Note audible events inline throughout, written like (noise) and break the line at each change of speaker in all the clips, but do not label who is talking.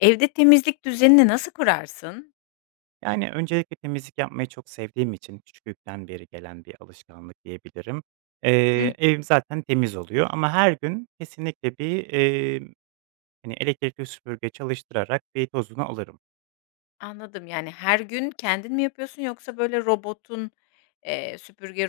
Evde temizlik düzenini nasıl kurarsın?
Yani, öncelikle temizlik yapmayı çok sevdiğim için küçüklükten beri gelen bir alışkanlık diyebilirim.
Hı hı.
Eee, evim zaten temiz oluyor ama her gün kesinlikle bir, emm, hani, elektrikli süpürge çalıştırarak bir tozunu alırım.
Anladım. Yani, her gün kendin mi yapıyorsun yoksa böyle robotun, eee, süpürge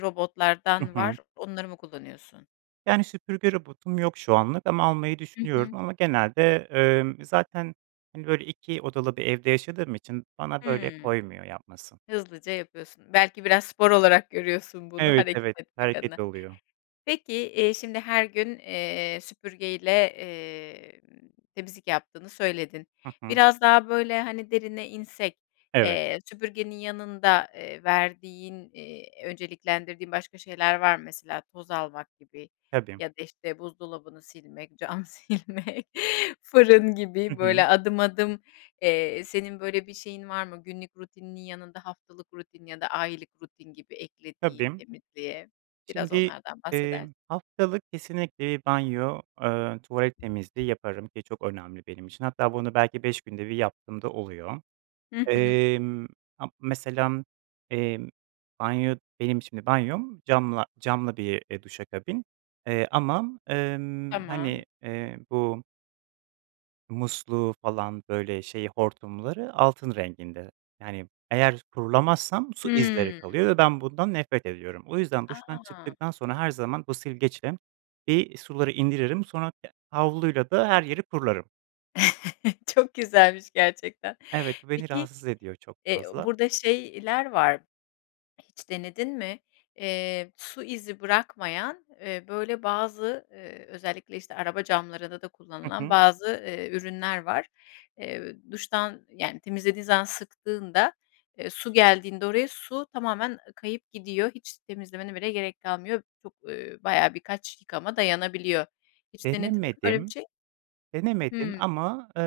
Hı
robotlardan
hı.
var, onları mı kullanıyorsun?
Yani, süpürge robotum yok şu anlık ama almayı
Hı hı.
düşünüyorum ama genelde, ımm, zaten, hani, böyle, 2 odalı bir evde yaşadığım için bana böyle
Hıı.
koymuyor yapması.
Hızlıca yapıyorsun. Belki biraz spor olarak görüyorsun bunu
Evet,
hareket
evet.
etmek
Hareket
adına.
oluyor.
Peki, eee, şimdi her gün, eee, süpürgeyle, emm, temizlik yaptığını söyledin.
Hı hı.
Biraz daha böyle, hani, derine insek,
Evet.
eee, süpürgenin yanında, eee, verdiğin, eee, önceliklendirdiğin başka şeyler var mı? Mesela, toz almak gibi
Tabii.
ya da, işte, buzdolabını silmek, cam silmek, fırın
Hı
gibi böyle
hı.
adım, adım, eee, senin böyle bir şeyin var mı, günlük rutininin yanında haftalık rutin ya da aylık rutin gibi eklediğin
Tabii.
temizliğe? Biraz
Şimdi,
onlardan
eee,
bahseder
haftalık kesinlikle banyo, eee, tuvalet temizliği yaparım ki çok önemli benim için. Hatta bunu belki 5 günde 1 yaptığım da oluyor.
Hı hı.
Emm, a mesela, emm, banyo benim şimdi banyom camla camlı bir, eee, duş kabini ama, ımm,
Tamam.
hani, eee, bu musluğu falan, böyle, şeyi, hortumları altın renginde. Yani, eğer kurulamazsam su izleri
Hıı.
kalıyor ve ben, bundan nefret ediyorum. O yüzden duştan
A!
çıktıktan sonra her zaman bu silgeçle bir suları indiririm, sonra ya havluyla da her yeri kurularım.
(chuckles) Çok güzelmiş gerçekten.
Evet, bu beni
Peki
rahatsız ediyor çok
eee,
fazla.
burada şeyler var. (swallows) Hiç denedin mi? Eee, su izi bırakmayan, eee, böyle, bazı, eee, özellikle, işte, araba camlarında da
Hı
kullanılan
hı.
bazı, eee, ürünler var. Eee, duştan, yani, temizlediğin zaman sıktığında, eee, su geldiğinde oraya, su tamamen kayıp gidiyor. Hiç temizlemene bile gerek kalmıyor. Çok, ııı, bayağı birkaç yıkama dayanabiliyor. Hiç denedin mi böyle bir
Denemedim,
şey?
denemedim
Hıı.
ama, eee,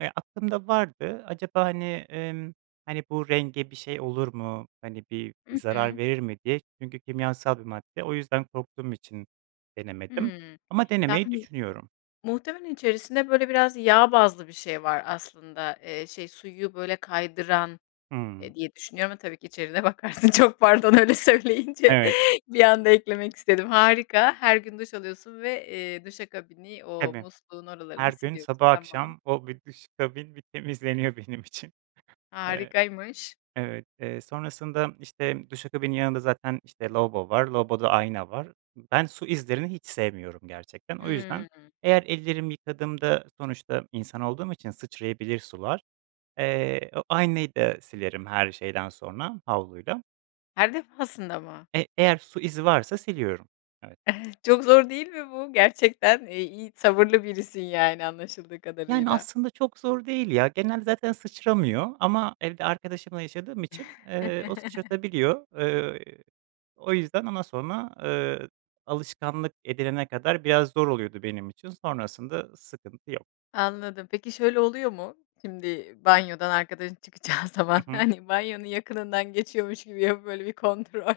ya, aklımda vardı. "Acaba, hani, ımm, hani, bu renge bir şey olur mu, hani, bir
I
zarar
hı.
verir mi?" diye. Çünkü kimyasal bir madde. O yüzden korktuğum için denemedim
Hıı,
ama denemeyi
yani,
düşünüyorum.
muhtemelen içerisinde, böyle, biraz yağ bazlı bir şey var aslında. Eee, şey, suyu, böyle, kaydıran,
Hıı.
eee, diye düşünüyorum ama tabii ki içeriğine bakarsın. Çok pardon, öyle söyleyince
Evet.
bir anda eklemek istedim. Harika, her gün duş alıyorsun ve, eee, duşa kabini, o
Tabii.
musluğun oralarını
Her gün
siliyorsun,
sabah
tamam.
akşam o bir duşa kabin bir temizleniyor benim için. Eee,
Harikaymış.
evet. Eee, sonrasında, işte, duşa kabinın yanında zaten, işte, lavabo var, lavaboda da ayna var. Ben su izlerini hiç sevmiyorum gerçekten. O yüzden
Hıı.
eğer ellerimi yıkadığımda, sonuçta insan olduğum için sıçrayabilir sular, eee, o aynayı da silerim her şeyden sonra havluyla.
Her defasında mı?
Eee, eğer su izi varsa siliyorum. Evet.
(unintelligible) Çok zor değil mi bu? Gerçekten i iyi sabırlı birisin yani anlaşıldığı
Yani,
kadarıyla.
aslında çok zor değil, ya, genelde zaten sıçramıyor ama evde arkadaşımla yaşadığım için, eee, o
(chuckles)
sıçratabiliyor. Eee, o yüzden ama sonra, eee, alışkanlık edilene kadar biraz zor oluyordu benim için, sonrasında, ııı, sıkıntı yok.
Anladım. Peki şöyle oluyor mu? Şimdi banyodan arkadaşın çıkacağı zaman,
Hı hı.
hani, banyonun yakınından geçiyormuş gibi yapıp böyle bir kontrol,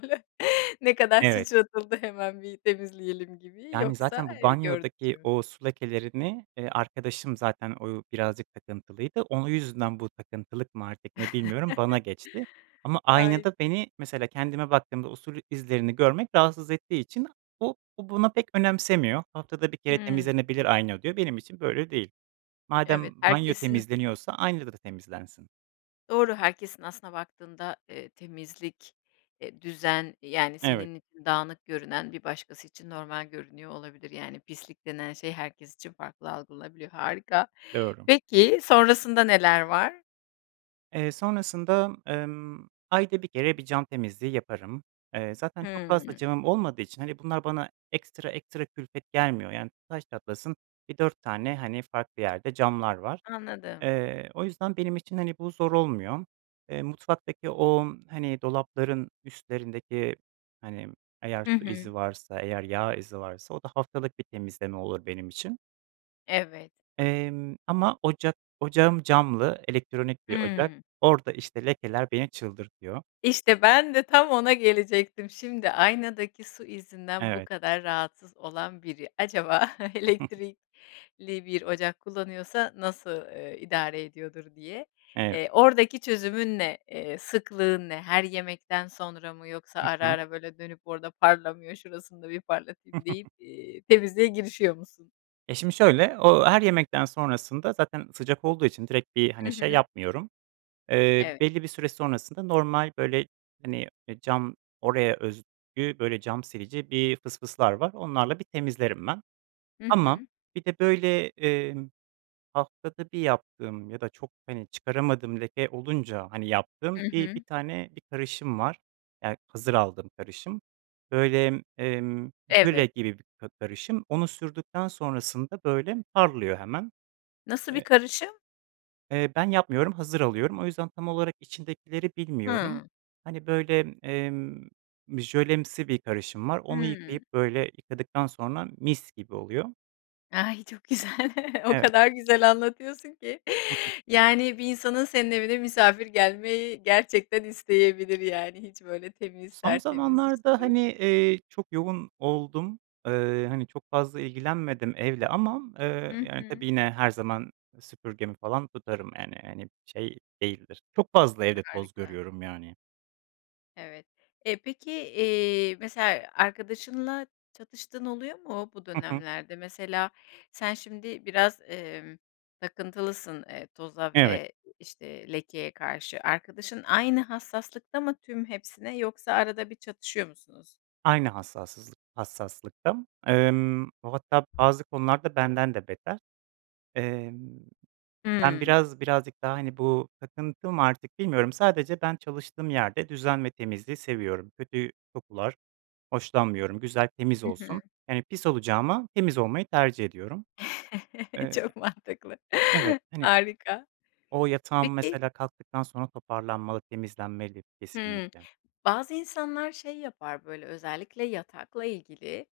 ne kadar
Evet.
sıçratıldı hemen bir temizleyelim gibi
Yani,
yoksa,
zaten bu
eee, gördü
banyodaki
(unintelligible)
o su lekelerini, eee, arkadaşım zaten o birazcık takıntılıydı, onun yüzünden bu takıntılık mı artık ne bilmiyorum, bana
(chuckles)
geçti. Ama
Ay,
aynada beni mesela kendime baktığımda o sul izlerini görmek rahatsız ettiği için o o buna pek önemsemiyor. Haftada 1 kere
Hıı.
temizlenebilir ayna diyor benim için böyle değil.
Evet,
Madem banyo
herkesin
temizleniyorsa ayna da temizlensin.
Doğru, herkesin aslına baktığında, eee, temizlik, eee düzen, yani,
Evet.
senin için dağınık görünen bir başkası için normal görünüyor olabilir. Yani pislik denen şey herkes için farklı algılanabiliyor, harika.
Doğru.
Peki, sonrasında neler var?
Eee, sonrasında, ımm, ayda 1 kere bir cam temizliği yaparım. Eee, zaten çok fazla
Hımm.
camım olmadığı için, hani, bunlar bana ekstra ekstra külfet gelmiyor, yani, taş çatlasın bir 4 tane, hani, farklı yerde camlar var.
Anladım.
Eee, o yüzden benim için, hani, bu zor olmuyor. Eee, mutfaktaki o, hani, dolapların üstlerindeki, hani, eğer
Hı
su
hı.
izi varsa, eğer yağ izi varsa, o da haftalık bir temizleme olur benim için.
Evet.
Emm ama ocak ocağım camlı, elektronik bir ocak,
Hımm.
orada işte lekeler beni çıldırtıyor.
İşte ben de tam ona gelecektim. Şimdi, aynadaki su izinden bu
Evet.
kadar rahatsız olan biri acaba
(chuckles)
elektrikli bir ocak kullanıyorsa nasıl, eee, idare ediyordur diye.
Evet.
Eee, oradaki çözümün ne? Eee, sıklığın ne? Her yemekten sonra mı yoksa
Hı
ara
hı.
ara böyle, dönüp orada parlamıyor şurasını da bir parlatayım deyip,
(chuckles)
eee, temizliğe girişiyor musun?
E, şimdi şöyle, o her yemekten sonrasında zaten sıcak olduğu için direkt bir,
Hı
hani, şey
hı.
yapmıyorum. Eee,
Evet.
belli bir süre sonrasında normal, böyle, hani, e cam oraya özgü, böyle, cam silici bir fısfıslar var onlarla bir temizlerim ben.
Hı
Ama
hı.
bir de, böyle, emm, haftada 1 yaptığım ya da çok, hani, çıkaramadığım leke olunca, hani, yaptığım
I
bir 1
hı.
tane bir karışım var. Ya, hazır aldığım karışım. Böyle, emm, jöle
Evet.
gibi bir ka karışım. Onu sürdükten sonrasında, böyle, parlıyor hemen.
Nasıl bir
Eee
karışım?
Eee, ben yapmıyorum, hazır alıyorum, o yüzden tam olarak içindekileri bilmiyorum.
Hıı.
Hani, böyle, emm, bir jölemsi bir karışım var, onu yıkayıp
Hıı.
böyle yıkadıktan sonra mis gibi oluyor.
Ay, çok güzel! (chuckles) o
Evet.
kadar güzel anlatıyorsun ki,
(chuckles)
yani, bir insanın senin evine misafir gelmeyi gerçekten isteyebilir yani. Hiç böyle temiz
Son
tertemiz, işte,
zamanlarda,
duş.
hani, eee, çok yoğun oldum. Eee, hani, çok fazla ilgilenmedim evle ama, eee,
Hı
yani,
hı.
tabii yine her zaman süpürgemi falan tutarım yani, hani, şey değildir, çok fazla evde toz
Harika.
görüyorum yani.
Evet. E, peki, eee, mesela, arkadaşınla çatıştığın oluyor mu bu
Hı hı.
dönemlerde? Mesela, sen şimdi biraz, emm, takıntılısın, eee, toza
Evet.
ve işte lekeye karşı. Arkadaşın aynı hassaslıkta mı tüm hepsine yoksa arada bir çatışıyor musunuz?
Aynı hassasızlık hassaslıkta, emm, o, hatta bazı konularda benden de beter. Emm, ben
Hıı.
biraz birazcık daha, hani, bu takıntı mı artık bilmiyorum, sadece ben çalıştığım yerde düzen ve temizliği seviyorum. Kötü kokular hoşlanmıyorum, güzel, temiz
Hı hı.
olsun. Yani, pis olacağıma temiz olmayı tercih ediyorum.
(chuckles)
Eee
Çok mantıklı.
Evet, hani,
Harika.
o yatağım
Peki
mesela kalktıktan sonra toparlanmalı, temizlenmeli
Hımm.
kesinlikle.
Bazı insanlar şey yapar böyle, özellikle yatakla ilgili,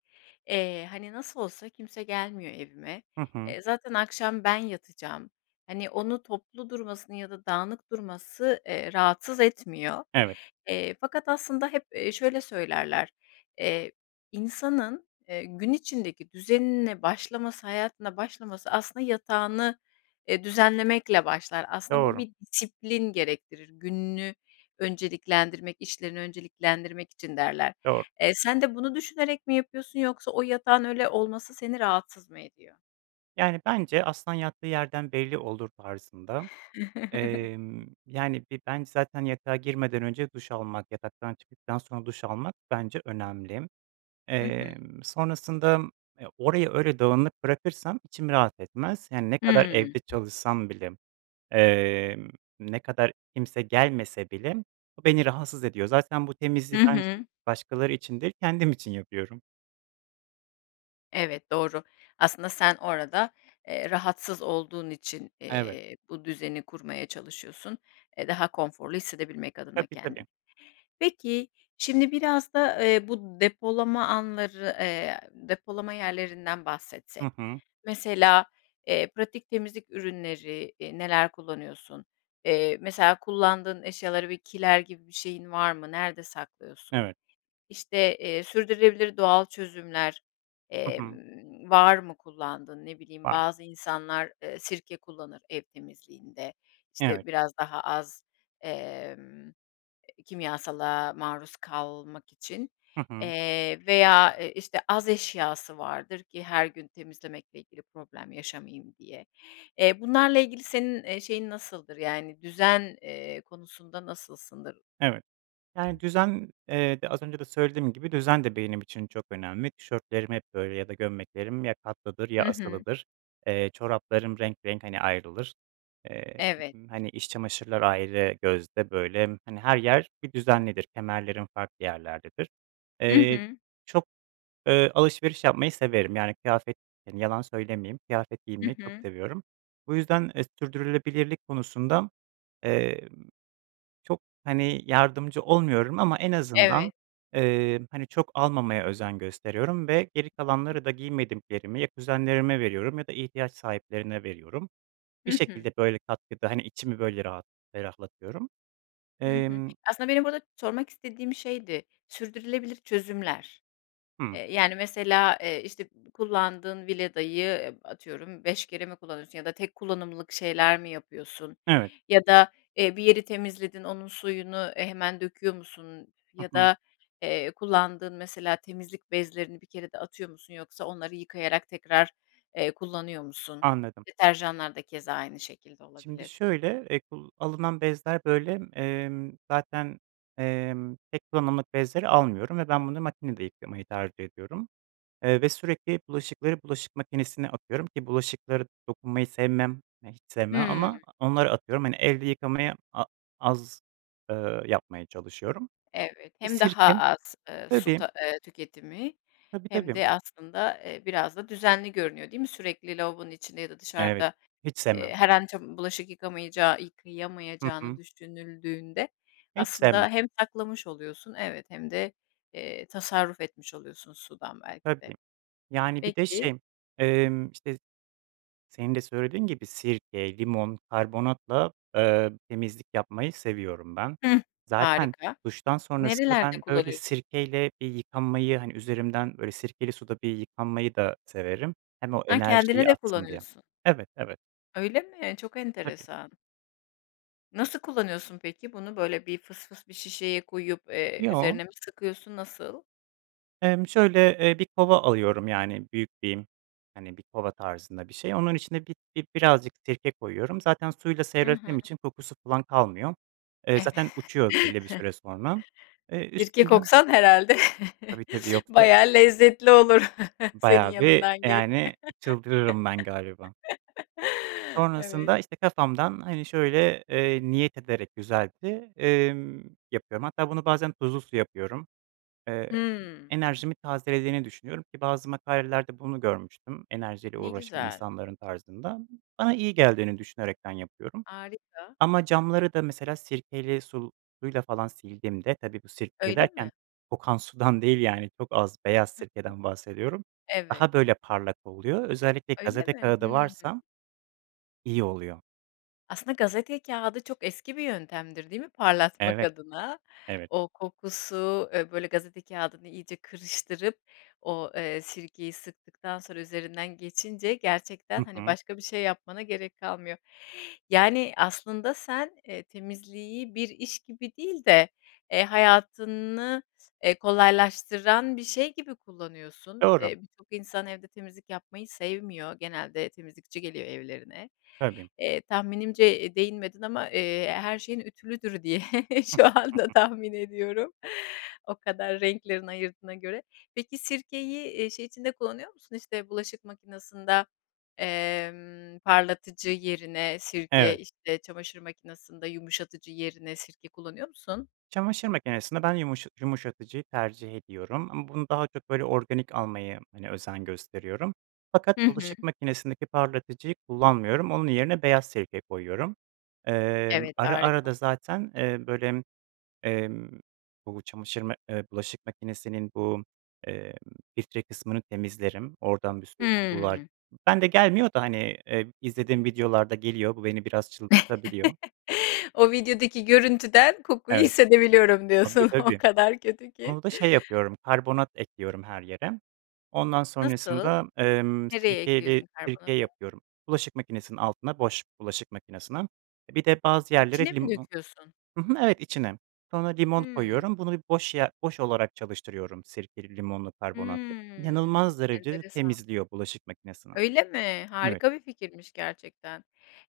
eee, hani, nasıl olsa kimse gelmiyor evime,
Hı hı.
eee, zaten akşam ben yatacağım, hani, onun toplu durmasını ya da dağınık durması, eee, rahatsız etmiyor.
Evet.
Eee, fakat aslında hep, eee, şöyle söylerler, eee, insanın, eee, gün içindeki düzenine başlaması, hayatına başlaması aslında yatağını e, düzenlemekle başlar. Aslında, bu
Doğru.
bir disiplin gerektirir. Gününü önceliklendirmek, işlerini önceliklendirmek için derler.
Doğru.
Eee, sen de bunu düşünerek mi yapıyorsun yoksa o yatağın öyle olması seni rahatsız mı ediyor?
Yani bence "Aslan yattığı yerden belli olur." tarzında, emm,
(chuckles)
yani, bir ben zaten yatağa girmeden önce duş almak, yataktan çıktıktan sonra duş almak bence önemli.
Hı hı.
Eee, sonrasında, eee, orayı öyle dağınık bırakırsam içim rahat etmez, yani ne kadar
Hıı.
evde çalışsam bile, eee, ne kadar kimse gelmese bile bu beni rahatsız ediyor. Zaten bu
Hı
temizliği ben s
hı.
başkaları için değil, kendim için yapıyorum.
Evet, doğru. Aslında sen orada, eee, rahatsız olduğun için,
Evet.
eee, bu düzeni kurmaya çalışıyorsun. Eee, daha konforlu hissedebilmek adına
Tabii tabii.
kendini. Peki, şimdi biraz da, ııı, bu depolama anları, eee, depolama yerlerinden
Hı
bahsetsek.
hı.
Mesela, ııı, pratik temizlik ürünleri, ııı, neler kullanıyorsun? Iıı, mesela kullandığın eşyaları bir kiler gibi bir şeyin var mı? Nerede saklıyorsun?
Evet.
İşte, eee, sürdürülebilir doğal çözümler,
Hı
eee,
hı.
var mı kullandığın? Ne bileyim,
(unintelligible)
bazı insanlar, ııı, sirke kullanır ev temizliğinde. İşte
Evet.
biraz daha az, emm, eee, kimyasala maruz kalmak için,
Hı hı.
eee, veya, iii, işte az eşyası vardır ki her gün temizlemekle ilgili problem yaşamayayım diye. Eee, bunlarla ilgili senin, eee, şeyin nasıldır, yani düzen, eee, konusunda nasılsındır?
Evet. Yani düzen, eee, de az önce de söylediğim gibi düzen de benim için çok önemli. Tişörtlerim hep böyle ya da gömleklerim ya katlıdır,
Hı
ya
hı.
asılıdır. Eee, çoraplarım renk renk hani ayrılır, eee,
Evet.
hani iç çamaşırlar ayrı gözde böyle, hani her yer bir düzenlidir, kemerlerim farklı yerlerdedir.
Hı
Eee,
hı.
çok, ııı, alışveriş yapmayı severim, yani kıyafet, yani yalan söylemeyeyim, kıyafet
Hı
giymeyi çok
hı.
seviyorum. Bu yüzden, eee, sürdürülebilirlik konusunda, ııı, çok hani, yardımcı olmuyorum ama en azından,
Evet.
ııı, hani çok almamaya özen gösteriyorum ve geri
(unintelligible)
kalanları da giymediklerimi ya kuzenlerime veriyorum ya da ihtiyaç sahiplerine veriyorum.
Hı
Bir
hı.
şekilde böyle katkıda, hani içimi böyle rahat ferahlatıyorum.
Hı hı.
Emm
Aslında benim burada sormak istediğim şeydi. Sürdürülebilir çözümler.
Hı.
Eee, yani mesela, ııı, işte b kullandığın Vileda'yı ıp atıyorum 5 kere mi kullanıyorsun ya da tek kullanımlık şeyler mi yapıyorsun
Evet.
ya da, ııı, bir yeri temizledin onun suyunu, ııı, hemen döküyor musun
Hı
ya
hı.
da, eee, kullandığın mesela temizlik bezlerini bir kerede atıyor musun yoksa onları yıkayarak tekrar, eee, kullanıyor musun?
Anladım.
Deterjanlar da keza aynı şekilde
Şimdi
olabilir.
şöyle, eee, kul alınan bezler böyle, emm, zaten, emm, tek kullanımlık bezleri almıyorum ve ben bunu makinede yıkamayı tercih ediyorum, eee, ve sürekli bulaşıkları bulaşık makinesine atıyorum ki bulaşıklara dokunmayı sevmem, eee, hiç sevmem
Hıı.
ama onları atıyorum hani elde yıkamayı a az, ııı, yapmaya çalışıyorum.
Evet, hem daha
(unintelligible)
az, ııı, su
Tabii.
ta ııı, su tüketimi
Tabii,
hem
tabii.
de aslında, ııı, biraz da düzenli görünüyor, değil mi? Sürekli lavabonun içinde ya da
Evet.
dışarıda,
Hiç
ııı,
sevmem.
her an ça bulaşık yıkamıycağı
Hı
yıkayamayacağını
hı.
düşünüldüğünde
Hiç sevmem.
aslında hem saklamış oluyorsun evet hem de, eee, tasarruf etmiş oluyorsun sudan belki
Tabii,
de.
yani bir de
Peki.
şey, emm, işte senin de söylediğin gibi sirke, limon, karbonatla, ııı, temizlik yapmayı seviyorum ben.
Hıh,
Zaten
harika.
duştan sonrasında
Nerelerde
ben öyle
kullanıyorsun?
sirkeyle bir yıkanmayı, hani üzerimden böyle sirkeli suda yıkanmayı da severim, hem o
Ha, kendine
enerjiyi
de
atsın diye.
kullanıyorsun.
Evet, evet.
Öyle mi? Çok
Tabii.
enteresan. Nasıl kullanıyorsun peki? Bunu böyle bir fısfıs bir şişeye koyup, eee,
Yo.
üzerine mi sıkıyorsun, nasıl?
Emm şöyle, ııı, bir kova alıyorum, yani büyük bir, hani bir kova tarzında bir şey. Onun içine bi bir birazcık sirke koyuyorum. Zaten suyla
Hı hı.
seyrettiğim için kokusu falan kalmıyor. Eee, zaten uçuyor belli bir
(chuckles)
süre sonra. Eee,
Sirke
üstünden
koksan herhâlde
Tabii, tabii
(chuckles)
yoksa
bayağı lezzetli olur (chuckles) senin
bayağı bir,
yanından geç
yani, çıldırırım ben galiba.
(chuckles) Evet.
Sonrasında işte kafamdan hani şöyle, ııı, niyet ederek güzelce, emm, yapıyorum. Hatta bunu bazen tuzlu su yapıyorum. Eee,
Hıı.
enerjimi tazelediğini düşünüyorum ki bazı makalelerde bunu görmüştüm, enerjiyle
Ne
uğraşan
güzel.
insanların tarzında. Bana iyi geldiğini düşünerekten yapıyorum
Harika.
ama camları da mesela sirkeli sul suyla falan sildiğimde, tabii bu sirkeyle
Öyle mi?
derken, kokan sudan değil yani çok az beyaz
Hı hı.
sirkeden bahsediyorum,
Evet.
daha böyle parlak oluyor. Özellikle
Öyle
gazete
mi?
kâğıdı
Hıı.
varsa iyi oluyor.
Aslında gazete kâğıdı çok eski bir yöntemdir değil mi parlatmak
Evet,
adına?
evet.
O kokusu, eee, böyle gazete kâğıdını iyice kırıştırıp o, eee, sirkeyi sıktıktan sonra üzerinden geçince gerçekten,
Hı
hani,
hı.
başka bir şey yapmana gerek kalmıyor. Yani, aslında sen, eee, temizliği bir iş gibi değil de, eee, hayatını eee, kolaylaştıran bir şey gibi kullanıyorsun.
Doğru.
Eee, birçok insan evde temizlik yapmayı sevmiyor genelde temizlikçi geliyor evlerine.
Tabii.
Eee, tahminimce değinmedin ama, eee, her şeyin ütülüdür diye şu anda
(chuckles)
tahmin ediyorum. O kadar renklerini ayırdığına göre. Peki, sirkeyi, eee, şey içinde kullanıyor musun işte bulaşık makinesinde, emm, parlatıcı yerine sirke,
Evet.
işte, çamaşır makinesinde yumuşatıcı yerine sirke kullanıyor musun?
Çamaşır makinesinde ben yumuşa yumuşatıcıyı tercih ediyorum ama bunu daha çok böyle organik almaya, hani, özen gösteriyorum. Fakat
Hı hı.
bulaşık makinesindeki parlatıcıyı kullanmıyorum, onun yerine beyaz sirke koyuyorum. Emm,
Evet,
ara ara
harika.
da zaten, eee, böyle, emm, bu çamaşır mak ııı, bulaşık makinesinin bu, eee, filtre kısmını temizlerim, oradan bir sürü kokular.
Hıı.
Bende gelmiyor da, hani, ııı, izlediğim videolarda geliyor, bu beni biraz çıldırtabiliyor.
(chuckles) O videodaki görüntüden kokuyu
Evet,
hissedebiliyorum
tabi,
diyorsun o
tabii.
kadar kötü ki.
Onu da şey yapıyorum, karbonat ekliyorum her yere. Ondan
Nasıl?
sonrasında, emm,
Nereye
sirkeyle
ekliyorsun
sirke
karbonatı?
yapıyorum. Bulaşık makinesinin altına boş bulaşık makinesine, e, bir de bazı yerlere
İçine mi
limo
döküyorsun?
Hı hı, evet, içine. Sonra limon
Hımm.
koyuyorum, bunu boş ye boş olarak çalıştırıyorum sirkeli, limonlu, karbonatlı.
Hımm,
İnanılmaz derecede
enteresan.
temizliyor bulaşık makinesini.
Öyle mi,
Evet.
harika bir fikirmiş gerçekten.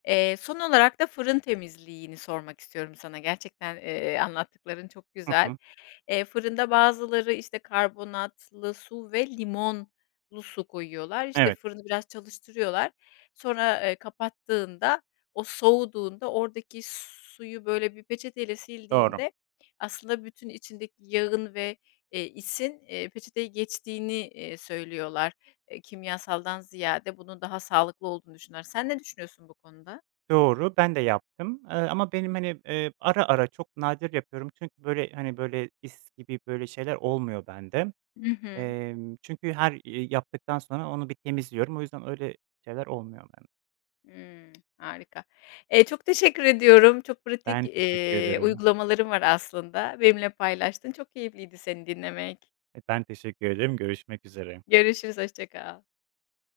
Eee, son olarak da fırın temizliğini sormak istiyorum sana gerçekten, eee, anlattıkların çok
Hı
güzel.
hı.
Eee, fırında bazıları, işte, karbonatlı su ve limonlu su koyuyorlar. İşte
Evet.
fırını biraz çalıştırıyorlar. Sonra, eee, kapattığında o soğuduğunda oradaki suyu böyle bir peçeteyle
Doğru.
sildiğinde aslında bütün içindeki yağın ve, eee, isin, eee, peçeteye geçtiğini, eee, söylüyorlar. Kimyasaldan ziyade bunun daha sağlıklı olduğunu düşünüyorlar. Sen ne düşünüyorsun bu konuda?
Doğru, ben de yaptım, ııı, ama benim, hani, ııı, ara ara çok nadir yapıyorum çünkü böyle, hani, böyle, is gibi böyle şeyler olmuyor bende.
Hı hı.
Emm, çünkü her i yaptıktan sonra onu bir temizliyorum o yüzden öyle şeyler olmuyor bende.
Hımm, harika. Eee, çok teşekkür ediyorum çok pratik,
Ben teşekkür
eee,
ederim.
uygulamaların var aslında. Benimle paylaştın, çok keyifliydi seni dinlemek.
E, ben teşekkür ederim. görüşmek üzere.
Görüşürüz hoşça kal.